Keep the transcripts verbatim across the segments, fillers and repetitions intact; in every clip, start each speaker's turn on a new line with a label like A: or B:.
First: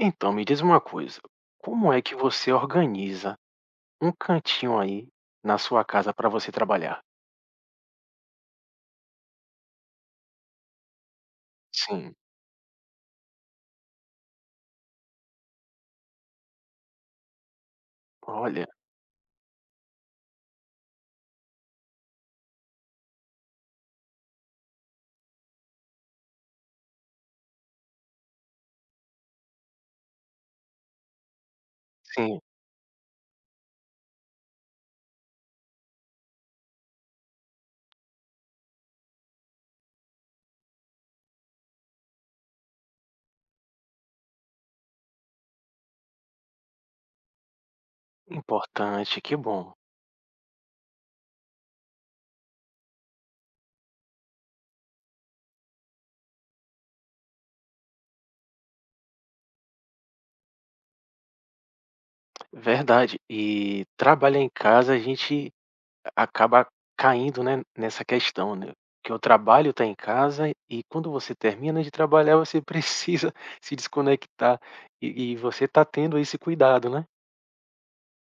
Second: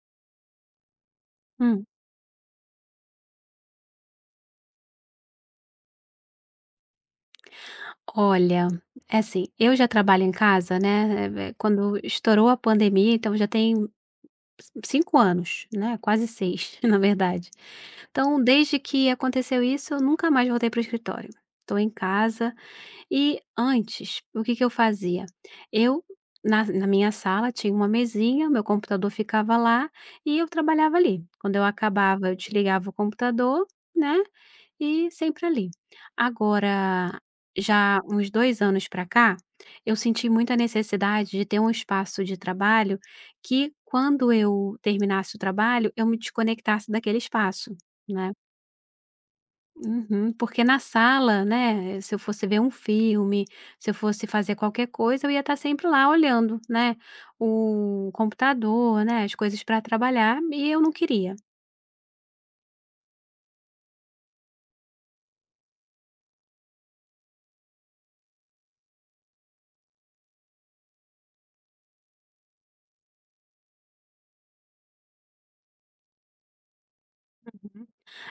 A: Então, me diz uma coisa,
B: Hum,
A: como é que você organiza um cantinho aí na sua casa para você trabalhar?
B: olha, é assim, eu já trabalho em casa, né, eh, eh, quando
A: Sim,
B: estourou a pandemia, então já tem cinco anos, né, quase seis, na verdade. Então,
A: olha,
B: desde que aconteceu isso, eu nunca mais voltei para o escritório. Estou em casa e antes, o que que eu fazia? Eu, na na minha sala, tinha uma mesinha, meu computador ficava lá e eu trabalhava ali. Quando eu acabava, eu
A: sim,
B: desligava o computador, né. E sempre ali. Agora, já uns dois anos para cá, eu senti muita necessidade de ter um espaço de trabalho que quando eu terminasse o trabalho, eu me desconectasse daquele espaço, né.
A: importante, que bom.
B: Uhum. Porque na sala, né, se eu fosse ver um filme, se eu fosse fazer qualquer coisa, eu ia estar sempre lá olhando, né, o computador, né, as coisas para trabalhar e eu não queria.
A: Verdade. E trabalhar em casa a gente acaba caindo, né, nessa questão, né? Que o trabalho está em casa e quando você termina de trabalhar, você precisa se desconectar e, e você está tendo esse cuidado, né?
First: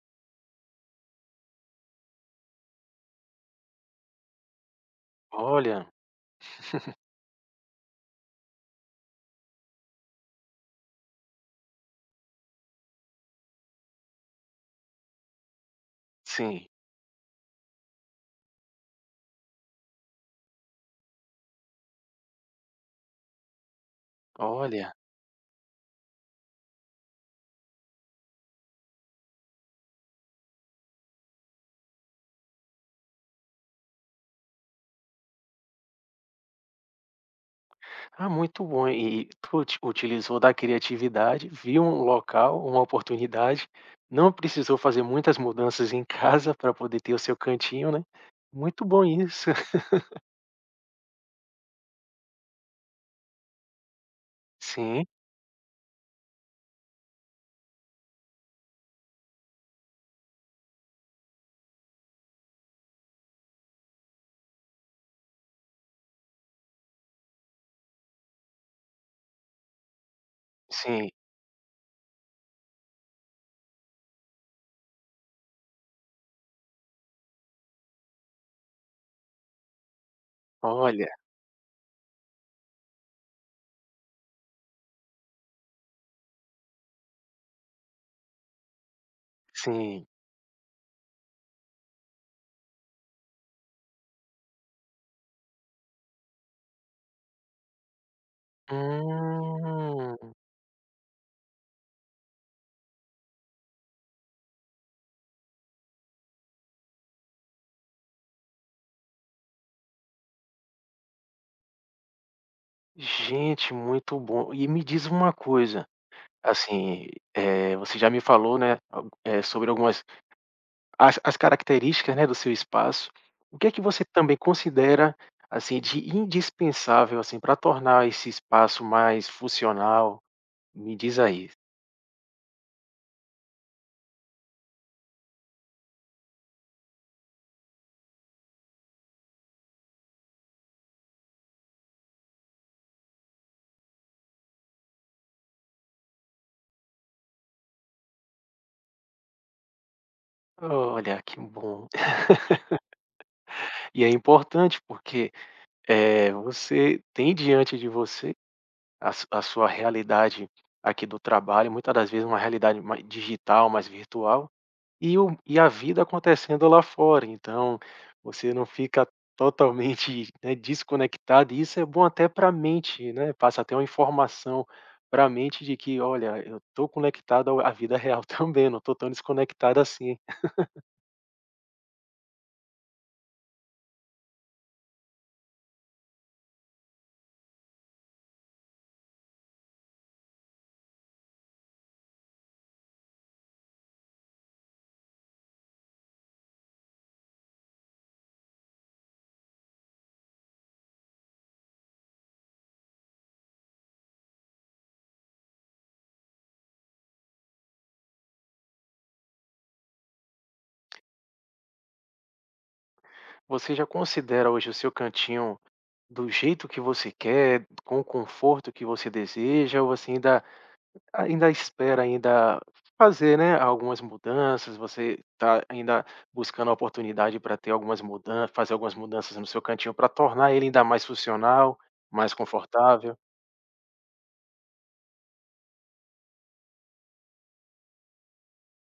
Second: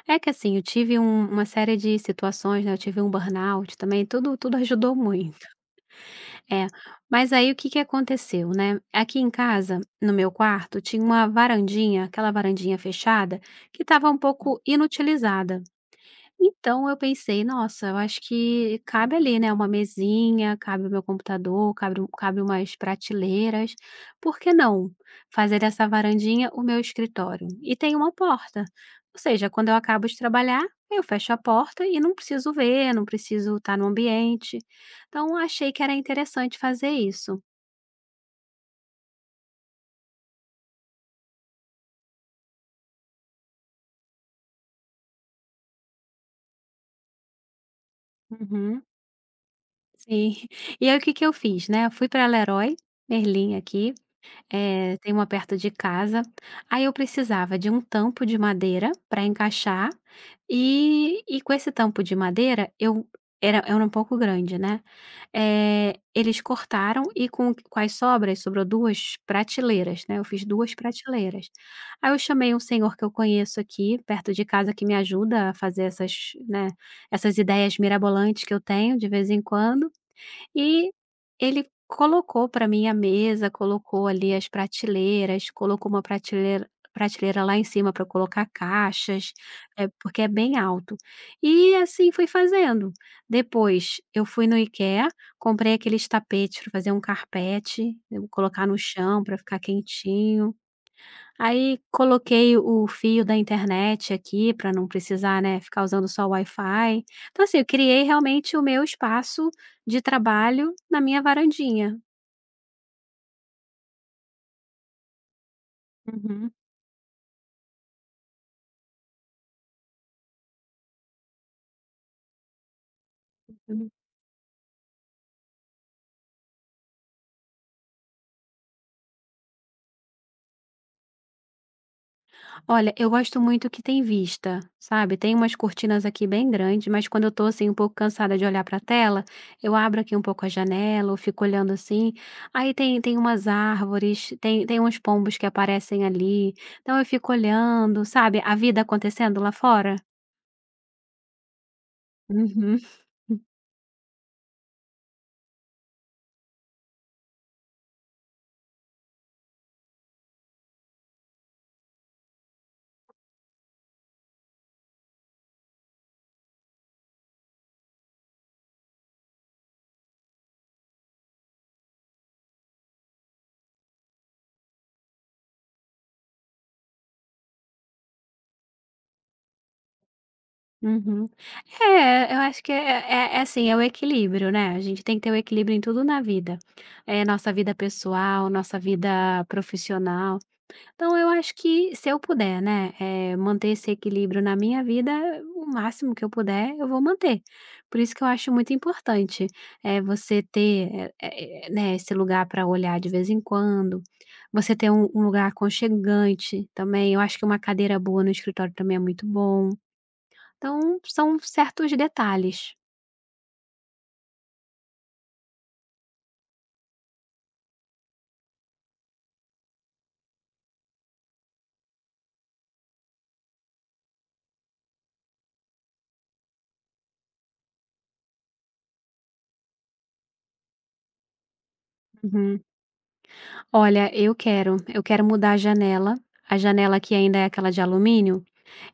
B: É que assim, eu tive um uma série de situações, né, eu tive um burnout também, tudo tudo ajudou muito.
A: Olha,
B: É, mas aí o que que aconteceu, né, aqui em casa, no meu quarto, tinha uma varandinha, aquela varandinha fechada, que estava um pouco inutilizada.
A: sim,
B: Então eu pensei: "Nossa, eu acho que cabe ali, né, uma mesinha, cabe o meu computador, cabe um cabe umas prateleiras. Por que não
A: olha.
B: fazer dessa varandinha o meu escritório?" E tem uma porta, ou seja, quando eu acabo de trabalhar, eu fecho a porta e não preciso ver, não preciso estar no ambiente. Então achei que era interessante fazer isso.
A: Ah, muito bom. E tu uti utilizou da criatividade, viu um local, uma oportunidade, não precisou fazer muitas mudanças em casa para poder ter o seu cantinho, né.
B: Uhum,
A: Muito bom isso.
B: sim. E aí o que que eu fiz, né, eu fui pra Leroy Merlin aqui. Eh,
A: Sim,
B: tem uma perto de casa. Aí eu precisava de um tampo de madeira para encaixar e e com esse tampo de madeira eu era era um pouco grande, né, eh, eles cortaram e com com as sobras sobrou duas prateleiras, né, eu fiz duas
A: sim.
B: prateleiras. Aí eu chamei um senhor que eu conheço aqui perto de casa que me ajuda a fazer essas, né, essas ideias mirabolantes que eu tenho de vez em quando, e
A: Olha,
B: ele colocou para mim a mesa, colocou ali as prateleiras, colocou uma prateleira prateleira lá em cima para colocar caixas, eh,
A: sim.
B: porque é bem alto. E assim fui fazendo. Depois eu fui no IKEA, comprei aqueles tapetes para fazer um carpete, eu vou colocar no chão para ficar
A: Hum.
B: quentinho. Aí coloquei o fio da internet aqui para não precisar, né, ficar usando só o Wi-Fi. Então, assim, eu criei realmente o meu espaço de trabalho na minha varandinha.
A: Gente, muito bom. E me diz uma coisa,
B: Uhum,
A: assim, eh, você já me falou, né, algu eh, sobre algumas As as características, né, do seu espaço, o que é que
B: uhum.
A: você também considera, assim, de indispensável, assim, para tornar esse espaço mais funcional? Me diz aí.
B: Olha, eu gosto muito que tem vista, sabe, tem umas cortinas aqui bem grandes, mas quando eu tô, assim, um pouco cansada de olhar para a tela, eu abro aqui um pouco a janela eu fico olhando assim, aí tem tem umas árvores, tem tem uns pombos que aparecem ali, então eu fico olhando, sabe, a vida acontecendo lá fora.
A: Olha, que bom.
B: Uhum,
A: E é importante porque, eh, você tem diante de você a su a sua realidade aqui do trabalho, muitas das vezes uma realidade mais digital, mais virtual. E o e a vida acontecendo lá fora, então você não fica totalmente, né, desconectado e isso é bom até para a mente, né, passa até uma informação para a mente de que: "Olha, eu estou conectado ao à vida real também, não estou tão desconectado assim".
B: uhum. É, eu acho que é é é assim, é o equilíbrio, né, a gente tem que ter o equilíbrio em tudo na vida, é nossa vida pessoal, nossa vida profissional, então eu acho que se eu puder, né, é manter esse equilíbrio na minha vida, o máximo que eu puder eu vou manter. Por isso que eu acho muito importante, é você ter, eh eh, né, esse lugar para olhar de vez em quando, você ter um um lugar aconchegante também, eu acho que uma cadeira boa no escritório também é muito bom. Então, são certos detalhes.
A: Você já considera hoje o seu cantinho do jeito que você quer, com o conforto que você deseja ou você ainda ainda espera ainda fazer, né, algumas mudanças, você está ainda buscando a oportunidade para ter algumas mudanças fazer algumas mudanças no seu cantinho para tornar ele ainda mais funcional, mais
B: Uhum.
A: confortável.
B: Olha, eu quero, eu quero mudar a janela. A janela aqui ainda é aquela de alumínio,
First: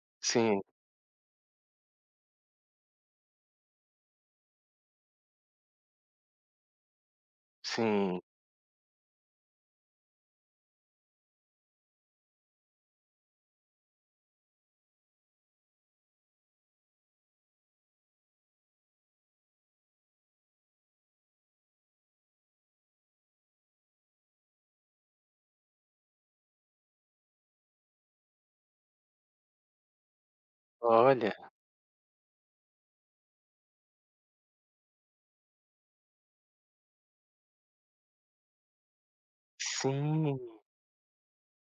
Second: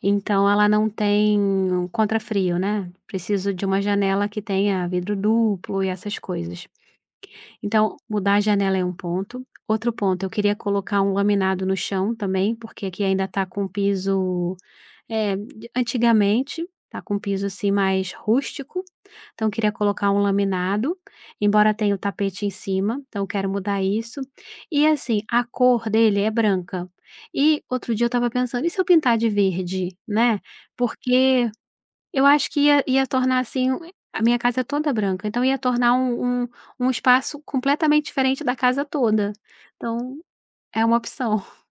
B: então
A: Sim,
B: ela não tem um contrafrio, né. Preciso de uma janela que tenha vidro duplo e essas coisas. Então,
A: sim.
B: mudar a janela é um ponto. Outro ponto, eu queria colocar um laminado no chão também, porque aqui ainda tá com piso. É, de antigamente, tá com um piso, assim, mais rústico, então queria colocar um laminado, embora tenha o tapete em cima, então quero mudar isso. E, assim, a cor dele é branca. E outro dia eu estava pensando: "E se eu pintar de verde?", né,
A: Olha,
B: porque eu acho que ia ia tornar, assim, um, a minha casa é toda branca, então ia tornar um um um espaço completamente diferente da casa toda. Então
A: sim,
B: é uma opção.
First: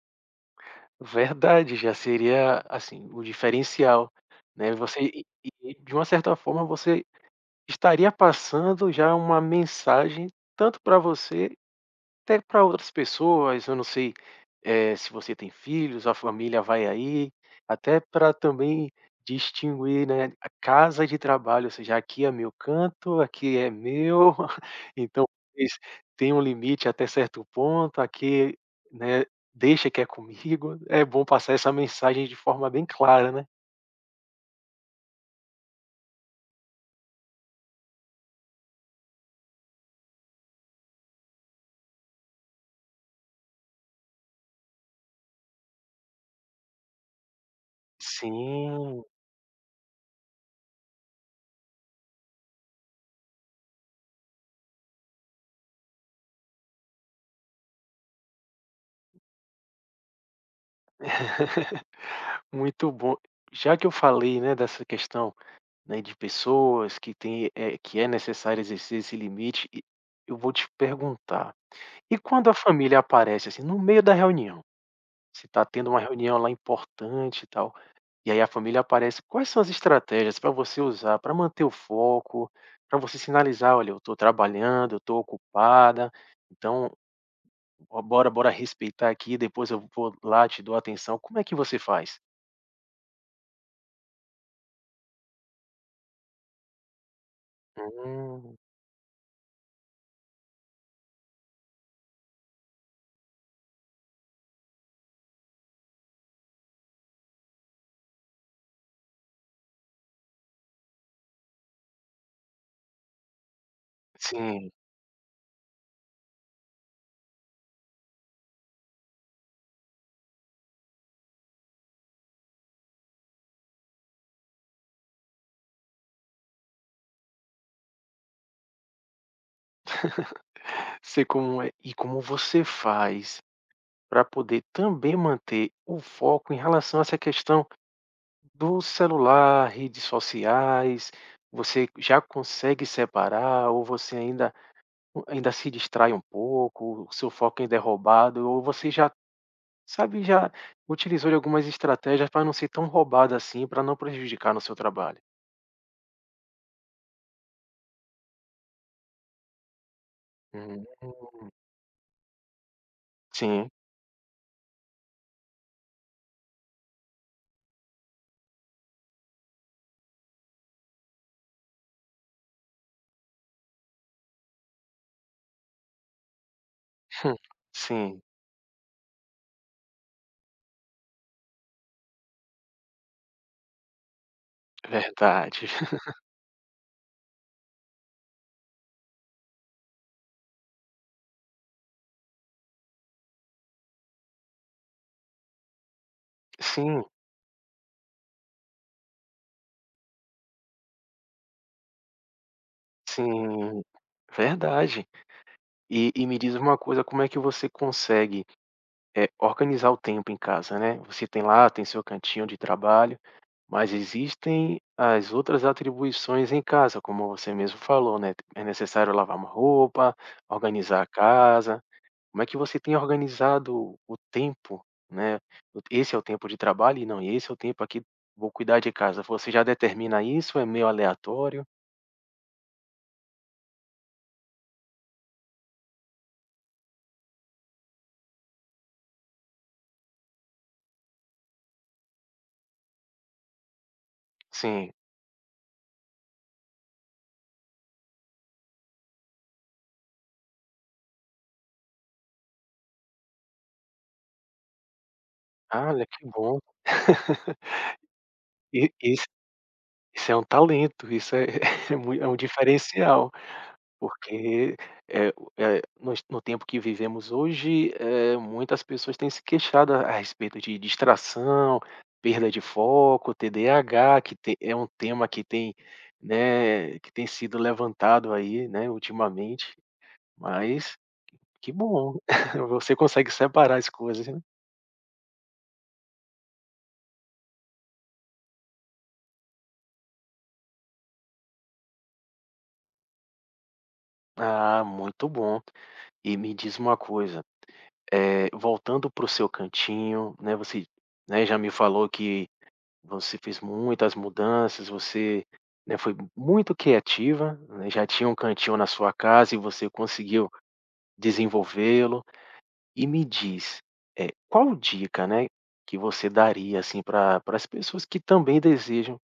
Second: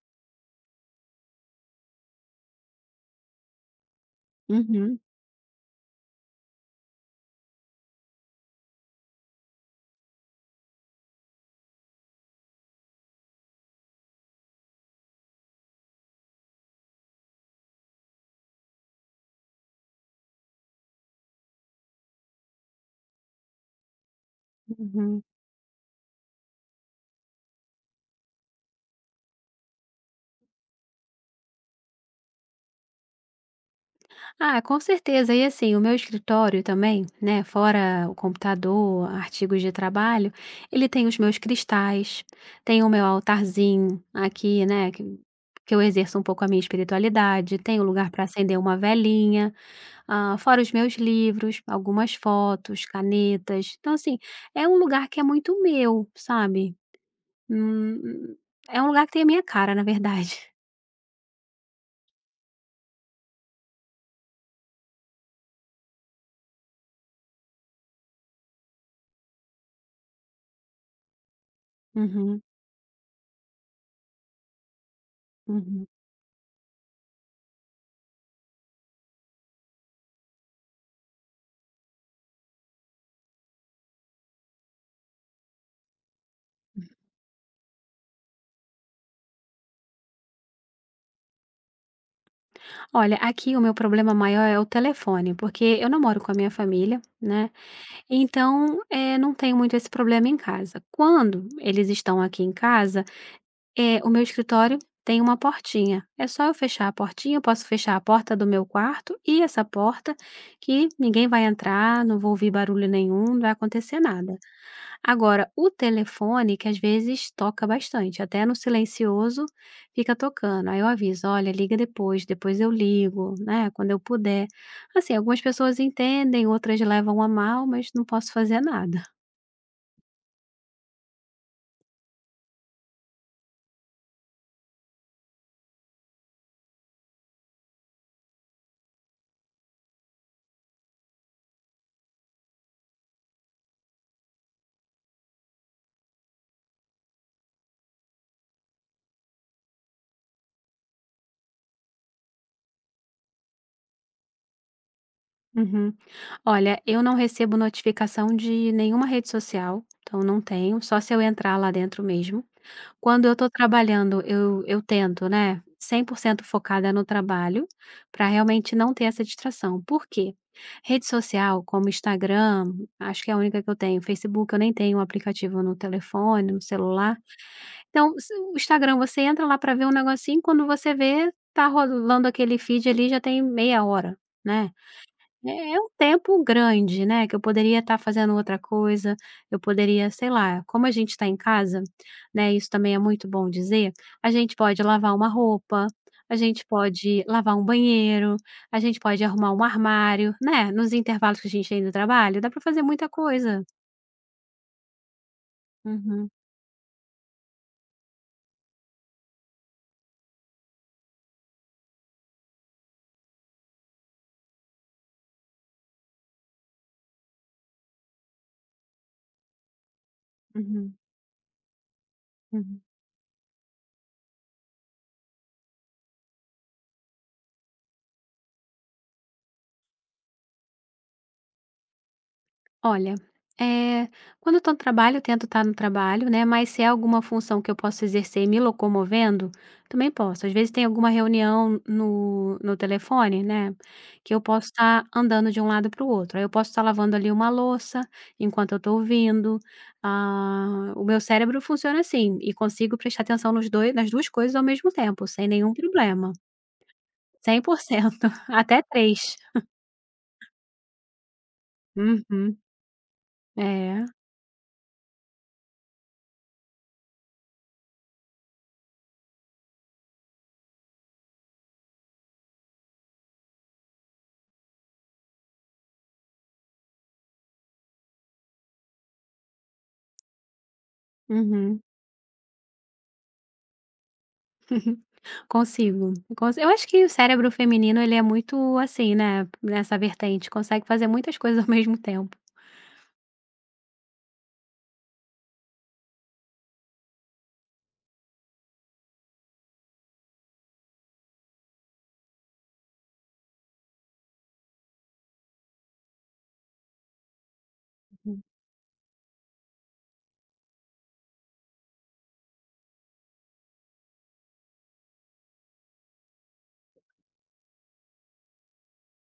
A: verdade, já seria, assim, o diferencial, né,
B: Uhum,
A: você e e de uma certa forma você estaria passando já uma mensagem tanto para você, até para outras pessoas, eu não sei. Eh, se você tem filhos, a família vai aí, até para também distinguir, né, a casa de trabalho, ou seja, aqui é meu canto, aqui é meu,
B: uhum.
A: então eles têm um limite até certo ponto, aqui, né, deixa que é comigo, é bom passar essa mensagem de forma bem clara, né.
B: Ah, com certeza. E assim, o meu escritório também, né, fora o computador, artigos de trabalho, ele tem os meus cristais, tem o meu altarzinho aqui, né, que, que eu exerço um pouco a minha espiritualidade, tem o lugar para acender uma
A: Sim,
B: velinha, ah, fora os meus livros, algumas fotos, canetas. Então, assim, é um lugar que é muito meu, sabe? Hum, É um lugar que tem a minha cara, na verdade.
A: muito bom. Já que eu falei, né, dessa questão, né, de pessoas que têm, eh, que é necessário exercer esse limite, e eu vou te perguntar. E
B: Uhum,
A: quando a família aparece, assim, no meio da reunião, se está
B: uhum.
A: tendo uma reunião lá importante e tal, e aí a família aparece, quais são as estratégias para você usar para manter o foco, para você sinalizar: "Olha, eu estou trabalhando, eu estou ocupada, então bo bora bora respeitar aqui, depois eu vou lá, te dou atenção". Como é que você faz?
B: Olha, aqui o meu problema maior é o telefone, porque eu não moro com a minha família, né?
A: Hum,
B: Então, eh, não tenho muito esse problema em casa. Quando eles estão aqui em casa, é, o meu escritório tem uma portinha. É só eu fechar a portinha, eu posso fechar a porta do meu quarto e essa porta que ninguém vai entrar, não vou ouvir barulho nenhum, não vai acontecer nada.
A: sim,
B: Agora, o telefone, que às vezes toca bastante, até no silencioso fica tocando. Aí eu aviso: olha, liga depois, depois eu ligo, né? Quando eu puder. Assim, algumas pessoas entendem, outras levam a mal, mas não posso fazer nada.
A: sei como é. E como você faz para poder também manter o foco em relação a essa questão do celular, redes sociais, você já consegue separar ou você ainda ainda se distrai um pouco, o seu foco ainda é roubado ou você já, sabe, já utilizou de algumas estratégias para não ser tão roubado assim, para não prejudicar no seu trabalho?
B: Uhum. Olha, eu não recebo notificação de nenhuma rede social, então não tenho,
A: Hum,
B: só se eu entrar lá dentro mesmo. Quando eu estou
A: sim,
B: trabalhando, eu eu tento, né, cem por cento focada no trabalho, para realmente não ter essa distração. Por quê? Rede social, como Instagram, acho que é a única que eu tenho, Facebook eu nem tenho um aplicativo no telefone, no celular. Então,
A: sim,
B: se o Instagram, você entra lá para ver um negocinho, quando você vê, tá rolando aquele feed ali, já tem meia hora, né.
A: verdade.
B: É é um tempo grande, né, que eu poderia estar fazendo outra coisa, eu poderia, sei lá, como a gente está em casa, né, isso também é muito bom dizer, a gente pode lavar uma roupa, a gente
A: Sim,
B: pode lavar um banheiro, a gente pode arrumar um armário, né, nos intervalos que a gente tem no trabalho, dá para fazer muita coisa.
A: sim, verdade. E e
B: Uhum,
A: me diz uma coisa, como é que você consegue é, organizar o tempo em casa, né. Você tem lá, tem seu cantinho de trabalho, mas existem as outras atribuições em casa, como você mesmo falou, né, é necessário lavar uma roupa,
B: uhum,
A: organizar a casa. Como é que você
B: uhum.
A: tem organizado o tempo, né? Esse é o tempo de trabalho e não, esse é o tempo aqui vou cuidar de casa. Você já determina isso, é meio aleatório?
B: Olha, eh, quando eu tô no trabalho, eu tento estar no trabalho, né, mas se é alguma função que eu posso exercer me locomovendo, também posso. Às vezes tem alguma reunião no no telefone, né, que eu posso
A: Sim.
B: estar andando de um lado para o outro. Aí eu posso estar lavando ali uma louça enquanto eu estou ouvindo. Ah, o meu cérebro funciona assim e consigo prestar atenção nos dois nas duas coisas ao mesmo tempo, sem nenhum
A: Ah, olha, que
B: problema.
A: bom.
B: Cem por cento. Até
A: E isso
B: três.
A: isso é um talento, isso é é mui é um
B: Uhum.
A: diferencial.
B: É.
A: Porque, eh o eh, nos no tempo que vivemos hoje, eh, muitas pessoas têm se queixado a a respeito de distração, perda de foco, T D A H, que te é um tema que tem, né, que tem sido levantado aí, né, ultimamente, mas que
B: Uhum.
A: bom, você consegue separar as coisas, né.
B: Uhum. Consigo, consi eu acho que o cérebro feminino ele é muito assim, né, nessa vertente, consegue fazer muitas coisas ao mesmo tempo.
A: Ah, muito bom. E me diz uma coisa, eh, voltando para o seu cantinho, né, você, né, já me falou que você fez muitas mudanças, você, né, foi muito criativa, né, já tinha um
B: Uhum.
A: cantinho na sua casa e você conseguiu desenvolvê-lo. E me diz, eh, qual dica, né, que você daria, assim, pra para as pessoas que também desejam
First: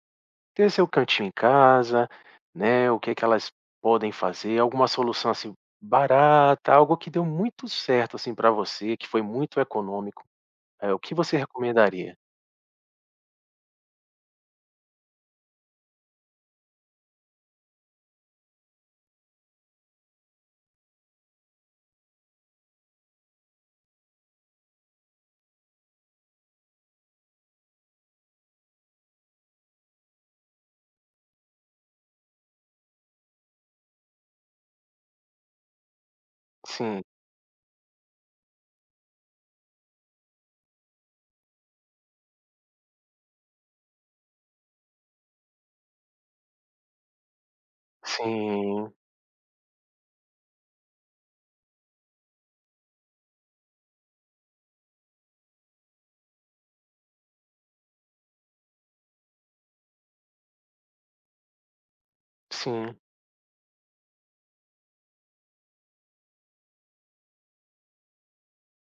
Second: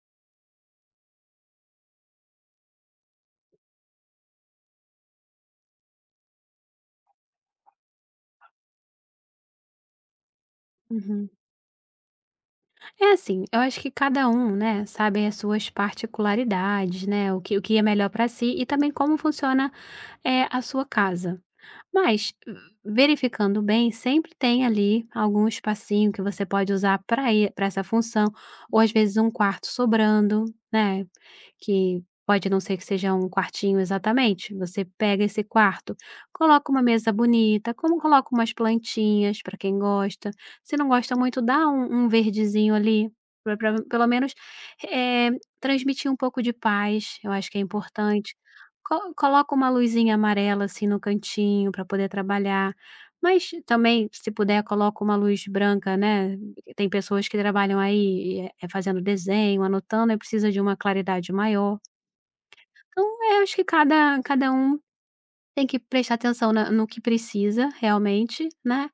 A: ter seu cantinho em casa, né, o que é que elas podem fazer? Alguma solução, assim, barata, algo que deu muito certo, assim, para você, que foi muito econômico. Eh, o que
B: Uhum.
A: você recomendaria?
B: É assim, eu acho que cada um, né, sabe as suas particularidades, né, o que o que é melhor para si e também como funciona, é a sua casa. Mas, verificando bem, sempre tem ali algum espacinho que você pode usar para e pra essa função, ou às vezes um quarto sobrando, né, que pode não ser que seja um quartinho exatamente, você pega esse quarto, coloca uma
A: Sim,
B: mesa bonita, como coloca umas plantinhas para quem gosta, se não gosta muito dá um um verdezinho ali, pra pra pelo menos, eh, transmitir um pouco de paz, eu acho que é importante.
A: sim,
B: Co coloca uma luzinha amarela, assim, no cantinho para poder trabalhar, mas também, se puder, coloca uma luz branca, né, tem pessoas que trabalham aí, eh, fazendo desenho, anotando, aí precisa de uma claridade maior.
A: sim.
B: Então, eu acho que cada cada um tem que prestar atenção na no que precisa realmente, né,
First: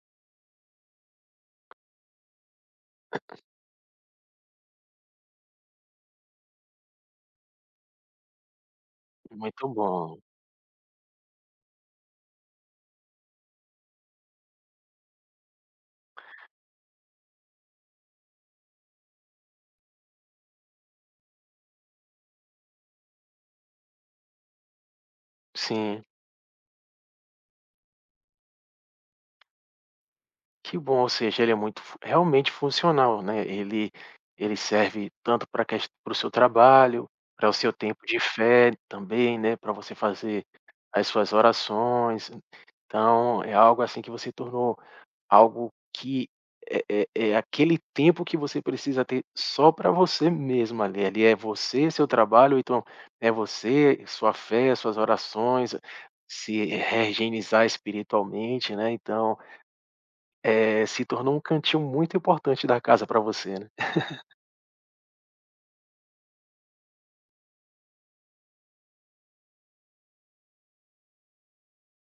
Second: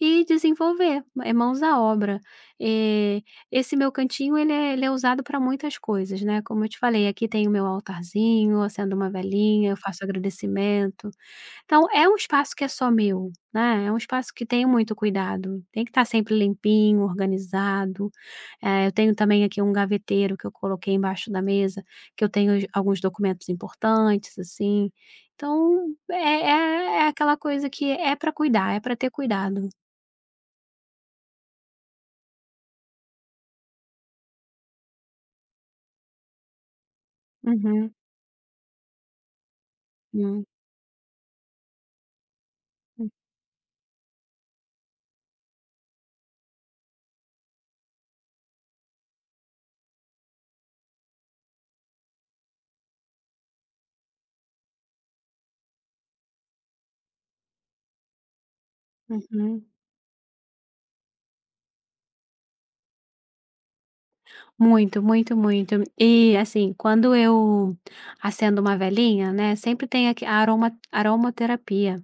B: e desenvolver, é mãos à obra. Eh, esse meu cantinho ele é ele é usado para muitas coisas, né, como eu te falei, aqui tem o meu altarzinho, acendo uma
A: Muito
B: velhinha, eu faço
A: bom.
B: agradecimento. Então é um espaço que é só meu, né, é um espaço que tem muito cuidado, tem que estar sempre limpinho, organizado. Eh, eu tenho também aqui um gaveteiro que eu coloquei embaixo da mesa, que eu tenho os alguns documentos importantes, assim. Então
A: Sim,
B: é é é aquela coisa que é para cuidar, é para ter cuidado.
A: que bom, ou seja, ele é muito fu realmente funcional, né, ele ele serve tanto pra para o seu trabalho, para o seu
B: Uhum.
A: tempo de fé também, né, para você
B: Hum.
A: fazer as suas orações,
B: Hum.
A: então é algo assim que você tornou algo que é é é aquele tempo que você precisa ter só para você mesmo ali. Ali é você, seu trabalho, ou então é você, sua fé, suas orações, se reorganizar espiritualmente, né. Então,
B: Uhum.
A: é se tornou um cantinho muito importante da casa para você, né.
B: Muito, muito, muito. E, assim, quando eu acendo uma velhinha, né, sempre tem aqui a aroma aromaterapia.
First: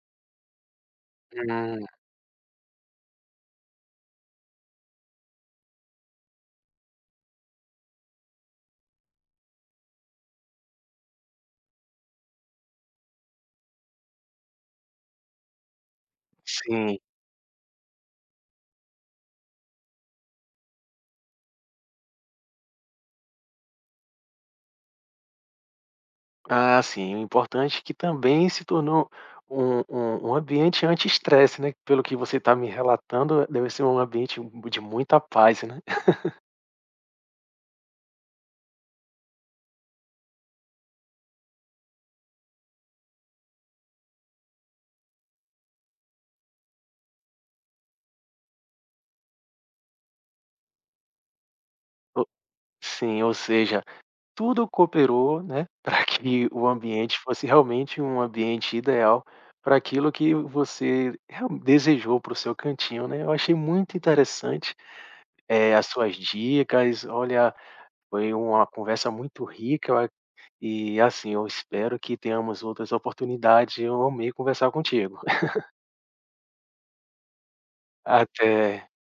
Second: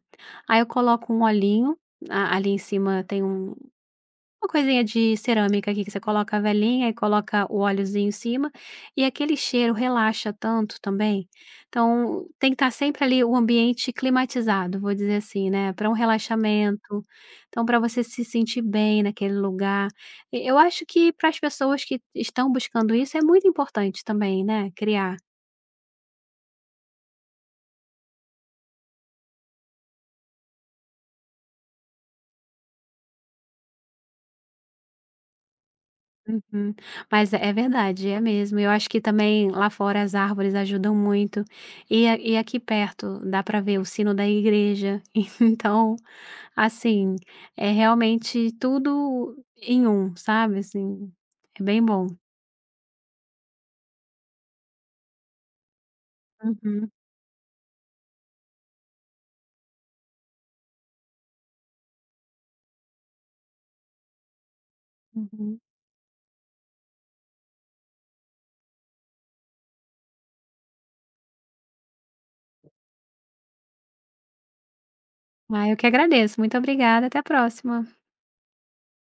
B: Aí eu coloco um olhinho,
A: Hum,
B: a ali em cima tem um uma coisinha de cerâmica aqui que você coloca a velhinha e coloca o óleozinho em cima, e aquele cheiro relaxa tanto também. Então, tem que estar sempre ali o ambiente climatizado, vou dizer assim, né, para um
A: sim.
B: relaxamento, então para você se sentir bem naquele lugar. E eu acho que para as pessoas que estão buscando isso é muito importante também, né, criar.
A: Ah, sim. O importante é que também se tornou um um um ambiente estresse né. Pelo que você está me relatando, deve ser um ambiente de muita paz, né.
B: Uhum. Mas é é verdade, é mesmo. Eu acho que também lá fora as árvores ajudam muito. E, a- e aqui perto dá para ver o sino da igreja. Então, assim, é realmente tudo em um, sabe? Assim, é bem bom.
A: Sim, ou seja, tudo cooperou, né, para que o
B: Uhum,
A: ambiente fosse realmente um ambiente ideal para aquilo que você real desejou para o seu cantinho, né. Eu achei muito interessante,
B: uhum.
A: eh, as suas dicas. Olha, foi uma conversa muito rica, eu a e assim, eu espero que tenhamos outras oportunidades. Eu amei conversar contigo.
B: Ah, eu que agradeço. Muito obrigada. Até a próxima.
A: Até.